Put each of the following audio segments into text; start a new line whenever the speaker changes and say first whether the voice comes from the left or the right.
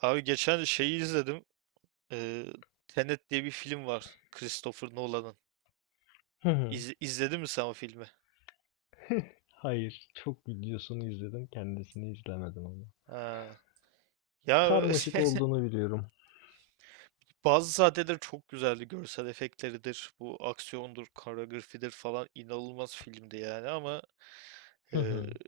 right: Abi geçen şeyi izledim. Ee, Tenet diye bir film var. Christopher Nolan'ın.
left: Hı hı.
right: İzle, izledin mi sen o filmi?
left: Hayır, çok videosunu izledim, kendisini izlemedim ama.
right: Ha. Ya
left: Karmaşık olduğunu biliyorum.
right: bazı sahneleri çok güzeldi. Görsel efektleridir. Bu aksiyondur, koreografidir falan. İnanılmaz filmdi yani, ama
left: Hı
right: e,
left: hı.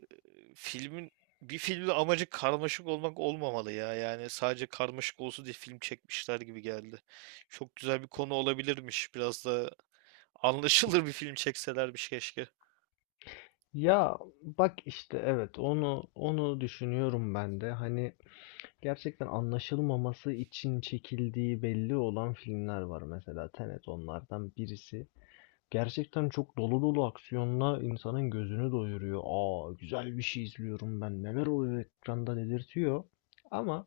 right: filmin bir filmin amacı karmaşık olmak olmamalı ya. Yani sadece karmaşık olsun diye film çekmişler gibi geldi. Çok güzel bir konu olabilirmiş. Biraz da anlaşılır bir film çekselermiş keşke.
left: Ya bak işte evet onu düşünüyorum ben de. Hani gerçekten anlaşılmaması için çekildiği belli olan filmler var, mesela Tenet onlardan birisi. Gerçekten çok dolu dolu aksiyonla insanın gözünü doyuruyor. Aa, güzel bir şey izliyorum ben. Neler oluyor ekranda dedirtiyor. Ama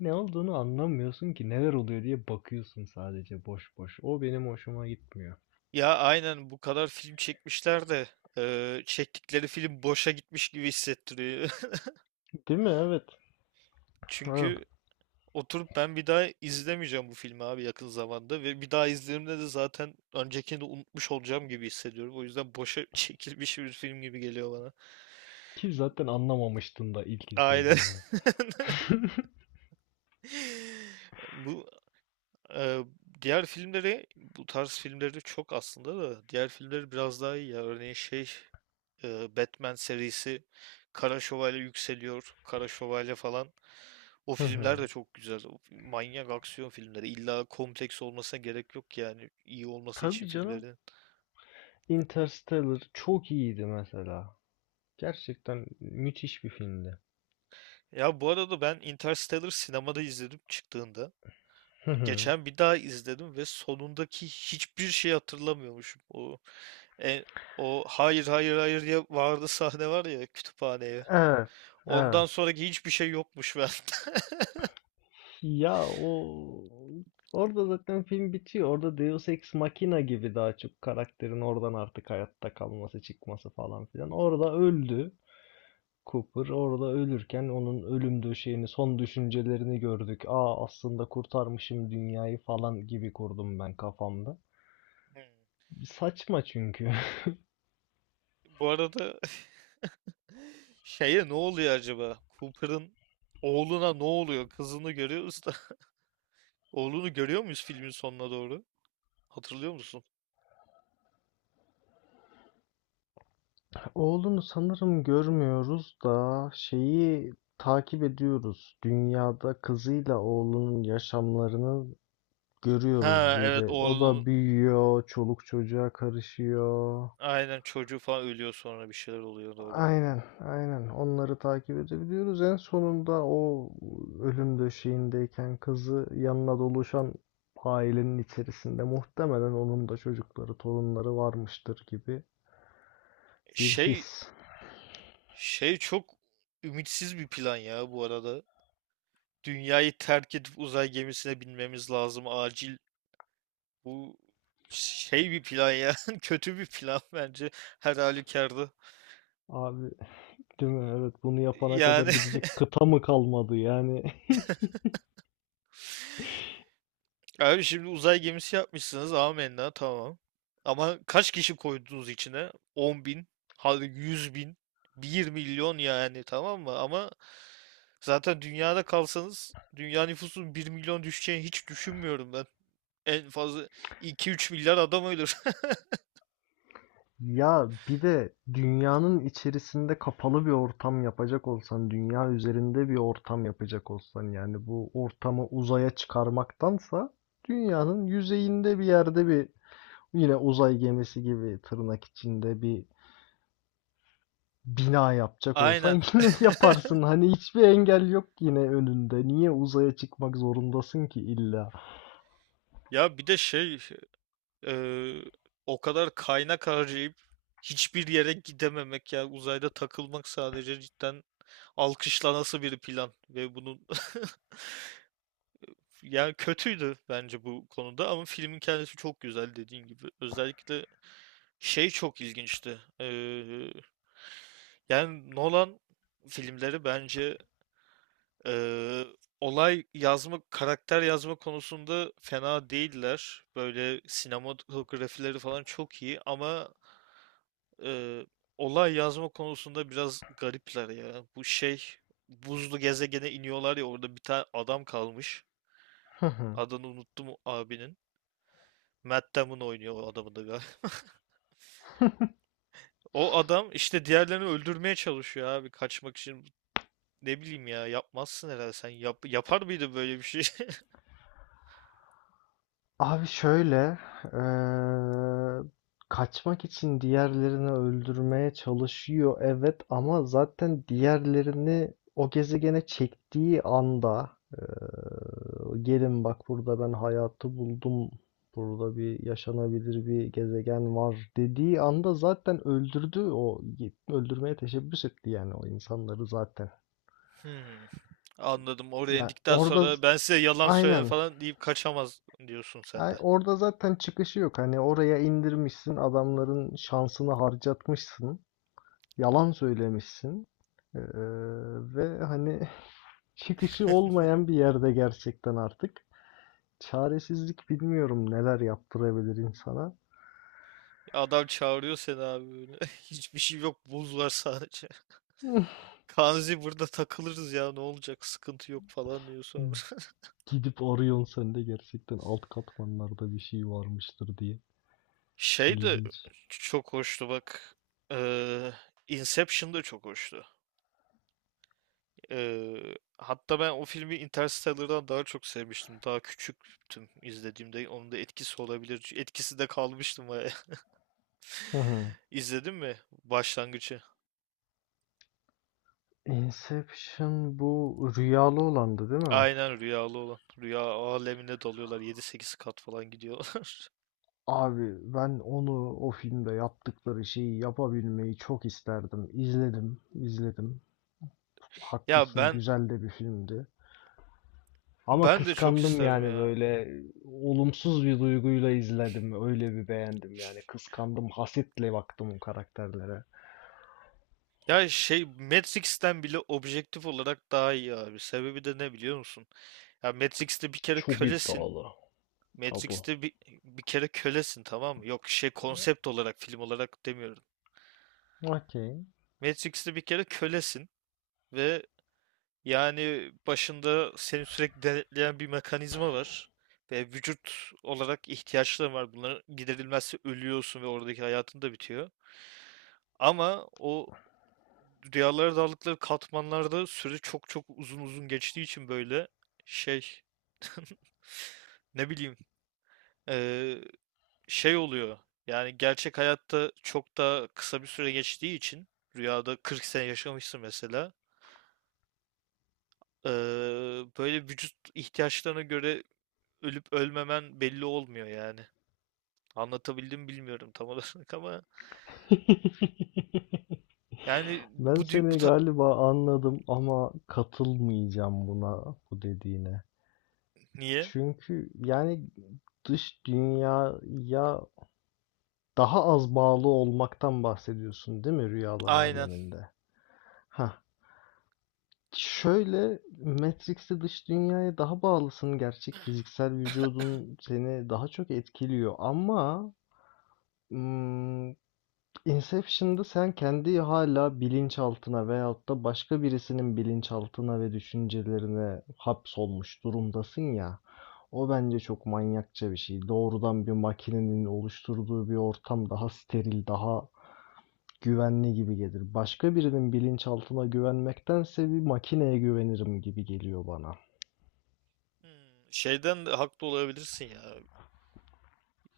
left: ne olduğunu anlamıyorsun ki, neler oluyor diye bakıyorsun sadece boş boş. O benim hoşuma gitmiyor.
right: Ya aynen, bu kadar film çekmişler de çektikleri film boşa gitmiş gibi hissettiriyor.
left: Değil mi? Evet. Ha.
right: Çünkü oturup ben bir daha izlemeyeceğim bu filmi abi yakın zamanda ve bir daha izlediğimde de zaten öncekini de unutmuş olacağım gibi hissediyorum. O yüzden boşa çekilmiş bir film gibi geliyor bana.
left: Ki zaten anlamamıştın da ilk
right: Aynen.
left: izlediğinde.
right: Bu eee, diğer filmleri, bu tarz filmleri çok, aslında da diğer filmleri biraz daha iyi ya. Örneğin Batman serisi, Kara Şövalye Yükseliyor, Kara Şövalye falan. O filmler de çok güzel. O manyak aksiyon filmleri. İlla kompleks olmasına gerek yok yani, iyi olması için
left: Tabii canım.
right: filmlerin.
left: Interstellar çok iyiydi mesela. Gerçekten müthiş bir filmdi.
right: Ya bu arada ben Interstellar sinemada izledim çıktığında.
left: Hı hı.
right: Geçen bir daha izledim ve sonundaki hiçbir şey hatırlamıyormuşum. E, o hayır hayır hayır diye vardı sahne var ya, kütüphaneye.
left: Evet, evet.
right: Ondan sonraki hiçbir şey yokmuş bende.
left: Ya o, orada zaten film bitiyor. Orada Deus Ex Machina gibi daha çok karakterin oradan artık hayatta kalması, çıkması falan filan. Orada öldü. Cooper orada ölürken onun ölüm döşeğini, son düşüncelerini gördük. Aa, aslında kurtarmışım dünyayı falan gibi kurdum ben kafamda.
right: Hmm.
left: Saçma çünkü.
right: Bu arada şeye ne oluyor acaba? Cooper'ın oğluna ne oluyor? Kızını görüyoruz da. Oğlunu görüyor muyuz filmin sonuna doğru? Hatırlıyor musun?
left: Oğlunu sanırım görmüyoruz da şeyi takip ediyoruz. Dünyada kızıyla oğlunun yaşamlarını görüyoruz
right: Ha, evet,
left: böyle. O
right: oğlunun
left: da büyüyor, çoluk çocuğa karışıyor.
right: aynen çocuğu falan ölüyor, sonra bir şeyler oluyor, doğru.
left: Aynen, aynen. Onları takip edebiliyoruz. En sonunda o ölüm döşeğindeyken kızı yanına doluşan ailenin içerisinde muhtemelen onun da çocukları, torunları varmıştır gibi bir
right: Şey
left: his.
right: çok ümitsiz bir plan ya bu arada. Dünyayı terk edip uzay gemisine binmemiz lazım acil. Bu şey bir plan ya. Kötü bir plan bence her halükarda.
left: Abi, değil mi? Evet, bunu yapana kadar
right: Yani
left: gidecek kıta mı kalmadı yani?
right: abi, şimdi uzay gemisi yapmışsınız, amenna, tamam. Ama kaç kişi koydunuz içine? 10 bin, hadi 100 bin, 1 milyon, yani, tamam mı? Ama zaten dünyada kalsanız, dünya nüfusunun 1 milyon düşeceğini hiç düşünmüyorum ben. En fazla iki üç milyar adam ölür.
left: Ya bir de dünyanın içerisinde kapalı bir ortam yapacak olsan, dünya üzerinde bir ortam yapacak olsan, yani bu ortamı uzaya çıkarmaktansa dünyanın yüzeyinde bir yerde bir, yine uzay gemisi gibi tırnak içinde bir bina yapacak olsan
right: Aynen.
left: yine yaparsın. Hani hiçbir engel yok yine önünde. Niye uzaya çıkmak zorundasın ki illa?
right: Ya bir de eee, o kadar kaynak harcayıp hiçbir yere gidememek, ya uzayda takılmak sadece, cidden alkışlanası bir plan. Ve bunun yani, kötüydü bence bu konuda, ama filmin kendisi çok güzel dediğin gibi, özellikle çok ilginçti, yani Nolan filmleri bence, Eee, olay yazma, karakter yazma konusunda fena değiller. Böyle sinematografileri falan çok iyi, ama eee, olay yazma konusunda biraz garipler ya. Bu şey buzlu gezegene iniyorlar ya, orada bir tane adam kalmış. Adını unuttum o abinin. Matt Damon oynuyor o adamı da galiba. O adam işte diğerlerini öldürmeye çalışıyor abi kaçmak için. Ne bileyim ya, yapmazsın herhalde sen. Yapar mıydı böyle bir şey?
left: Abi şöyle, eee, kaçmak için diğerlerini öldürmeye çalışıyor evet, ama zaten diğerlerini o gezegene çektiği anda, eee, gelin bak burada ben hayatı buldum, burada bir yaşanabilir bir gezegen var dediği anda zaten öldürdü, o öldürmeye teşebbüs etti yani o insanları zaten.
right: Hmm, anladım. Oraya
left: Yani
right: indikten
left: orada
right: sonra, ben size yalan söyleme
left: aynen.
right: falan deyip kaçamaz, diyorsun sen
left: Ay,
right: de.
left: orada zaten çıkışı yok. Hani oraya indirmişsin, adamların şansını harcatmışsın, yalan söylemişsin. Ee, ve hani çıkışı olmayan bir yerde gerçekten artık. Çaresizlik bilmiyorum neler yaptırabilir insana.
right: Adam çağırıyor seni abi böyle. Hiçbir şey yok. Buz var sadece. Kanzi, burada takılırız ya, ne olacak, sıkıntı yok falan diyor sonra.
left: Gidip arıyorsun sen de gerçekten alt katmanlarda bir şey varmıştır diye.
right: Şey de
left: İlginç.
right: çok hoştu bak. Ee, Inception da çok hoştu. Hatta ben o filmi Interstellar'dan daha çok sevmiştim. Daha küçüktüm izlediğimde. Onun da etkisi olabilir. Etkisi de kalmıştım.
left: Hı hı.
right: İzledin mi başlangıcı?
left: Inception bu rüyalı olandı değil mi?
right: Aynen, rüyalı olan. Rüya alemine dalıyorlar. 7-8 kat falan gidiyorlar.
left: Abi ben onu, o filmde yaptıkları şeyi yapabilmeyi çok isterdim. İzledim, izledim.
right: Ya
left: Haklısın,
right: ben
left: güzel de bir filmdi. Ama
right: ben de çok
left: kıskandım
right: isterdim
left: yani,
right: ya.
left: böyle olumsuz bir duyguyla izledim. Öyle bir beğendim yani. Kıskandım, hasetle baktım o karakterlere.
right: Ya Matrix'ten bile objektif olarak daha iyi abi. Sebebi de ne biliyor musun? Ya Matrix'te bir kere
left: Çok
right: kölesin.
left: iddialı. Abu.
right: Matrix'te bir kere kölesin, tamam mı? Yok, konsept olarak, film olarak demiyorum.
left: Okey.
right: Matrix'te bir kere kölesin ve yani başında seni sürekli denetleyen bir mekanizma var ve vücut olarak ihtiyaçların var. Bunların giderilmezse ölüyorsun ve oradaki hayatın da bitiyor. Ama o rüyalara daldıkları katmanlarda süre çok çok uzun uzun geçtiği için, böyle şey ne bileyim, eee, şey oluyor. Yani gerçek hayatta çok daha kısa bir süre geçtiği için, rüyada 40 sene yaşamışsın mesela. eee, böyle vücut ihtiyaçlarına göre ölüp ölmemen belli olmuyor yani. Anlatabildim mi bilmiyorum tam olarak, ama yani bu
left: Ben
right: dü- bu
left: seni
right: ta-
left: galiba anladım ama katılmayacağım buna, bu dediğine.
right: niye?
left: Çünkü yani dış dünyaya daha az bağlı olmaktan bahsediyorsun değil mi, rüyalar
right: Aynen.
left: aleminde? Ha. Şöyle, Matrix'te dış dünyaya daha bağlısın. Gerçek fiziksel vücudun seni daha çok etkiliyor ama, hmm, Inception'da sen kendi hala bilinçaltına veyahut da başka birisinin bilinçaltına ve düşüncelerine hapsolmuş durumdasın ya. O bence çok manyakça bir şey. Doğrudan bir makinenin oluşturduğu bir ortam daha steril, daha güvenli gibi gelir. Başka birinin bilinçaltına güvenmektense bir makineye güvenirim gibi geliyor bana.
right: Hmm, şeyden de haklı olabilirsin ya.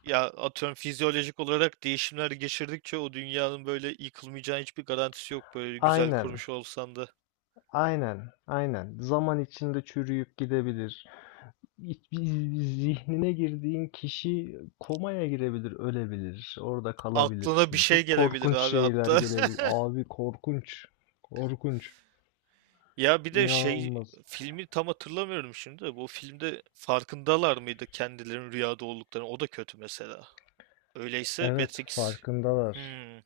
right: Ya atıyorum, fizyolojik olarak değişimler geçirdikçe, o dünyanın böyle yıkılmayacağı hiçbir garantisi yok, böyle güzel
left: Aynen,
right: kurmuş olsan da.
left: aynen, aynen. Zaman içinde çürüyüp gidebilir. Zihnine girdiğin kişi komaya girebilir, ölebilir. Orada
right: Aklına bir
left: kalabilirsin.
right: şey
left: Çok
right: gelebilir
left: korkunç
right: abi
left: şeyler
right: hatta.
left: gelebilir. Abi korkunç. Korkunç.
right: Ya bir de şey,
left: İnanılmaz.
right: filmi tam hatırlamıyorum şimdi de, bu filmde farkındalar mıydı kendilerinin rüyada olduklarını? O da kötü mesela. Öyleyse
left: Evet,
right: Matrix,
left: farkındalar.
right: hmm,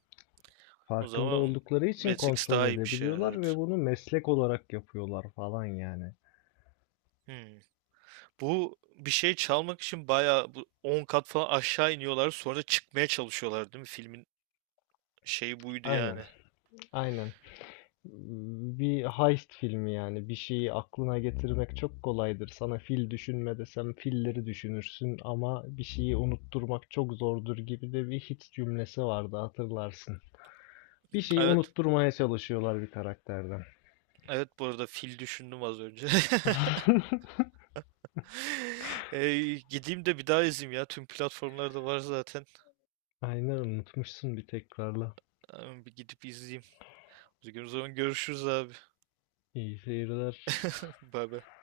right: o
left: Farkında
right: zaman
left: oldukları için
right: Matrix
left: kontrol
right: daha iyiymiş ya,
left: edebiliyorlar ve
right: evet.
left: bunu meslek olarak yapıyorlar falan yani.
right: Hmm. Bu bir şey çalmak için bayağı bu 10 kat falan aşağı iniyorlar, sonra da çıkmaya çalışıyorlar değil mi? Filmin şeyi buydu yani.
left: Aynen, aynen. Bir heist filmi yani. Bir şeyi aklına getirmek çok kolaydır. Sana fil düşünme desem filleri düşünürsün, ama bir şeyi unutturmak çok zordur gibi de bir hit cümlesi vardı, hatırlarsın. Bir şeyi
right: Evet,
left: unutturmaya çalışıyorlar bir karakterden.
right: evet, bu arada fil düşündüm az önce. Ee, gideyim de bir daha izleyeyim ya. Tüm platformlarda var zaten.
left: Aynen, unutmuşsun bir tekrarla.
right: Bir gidip izleyeyim. O zaman görüşürüz abi.
left: İyi seyirler.
right: Bay bay.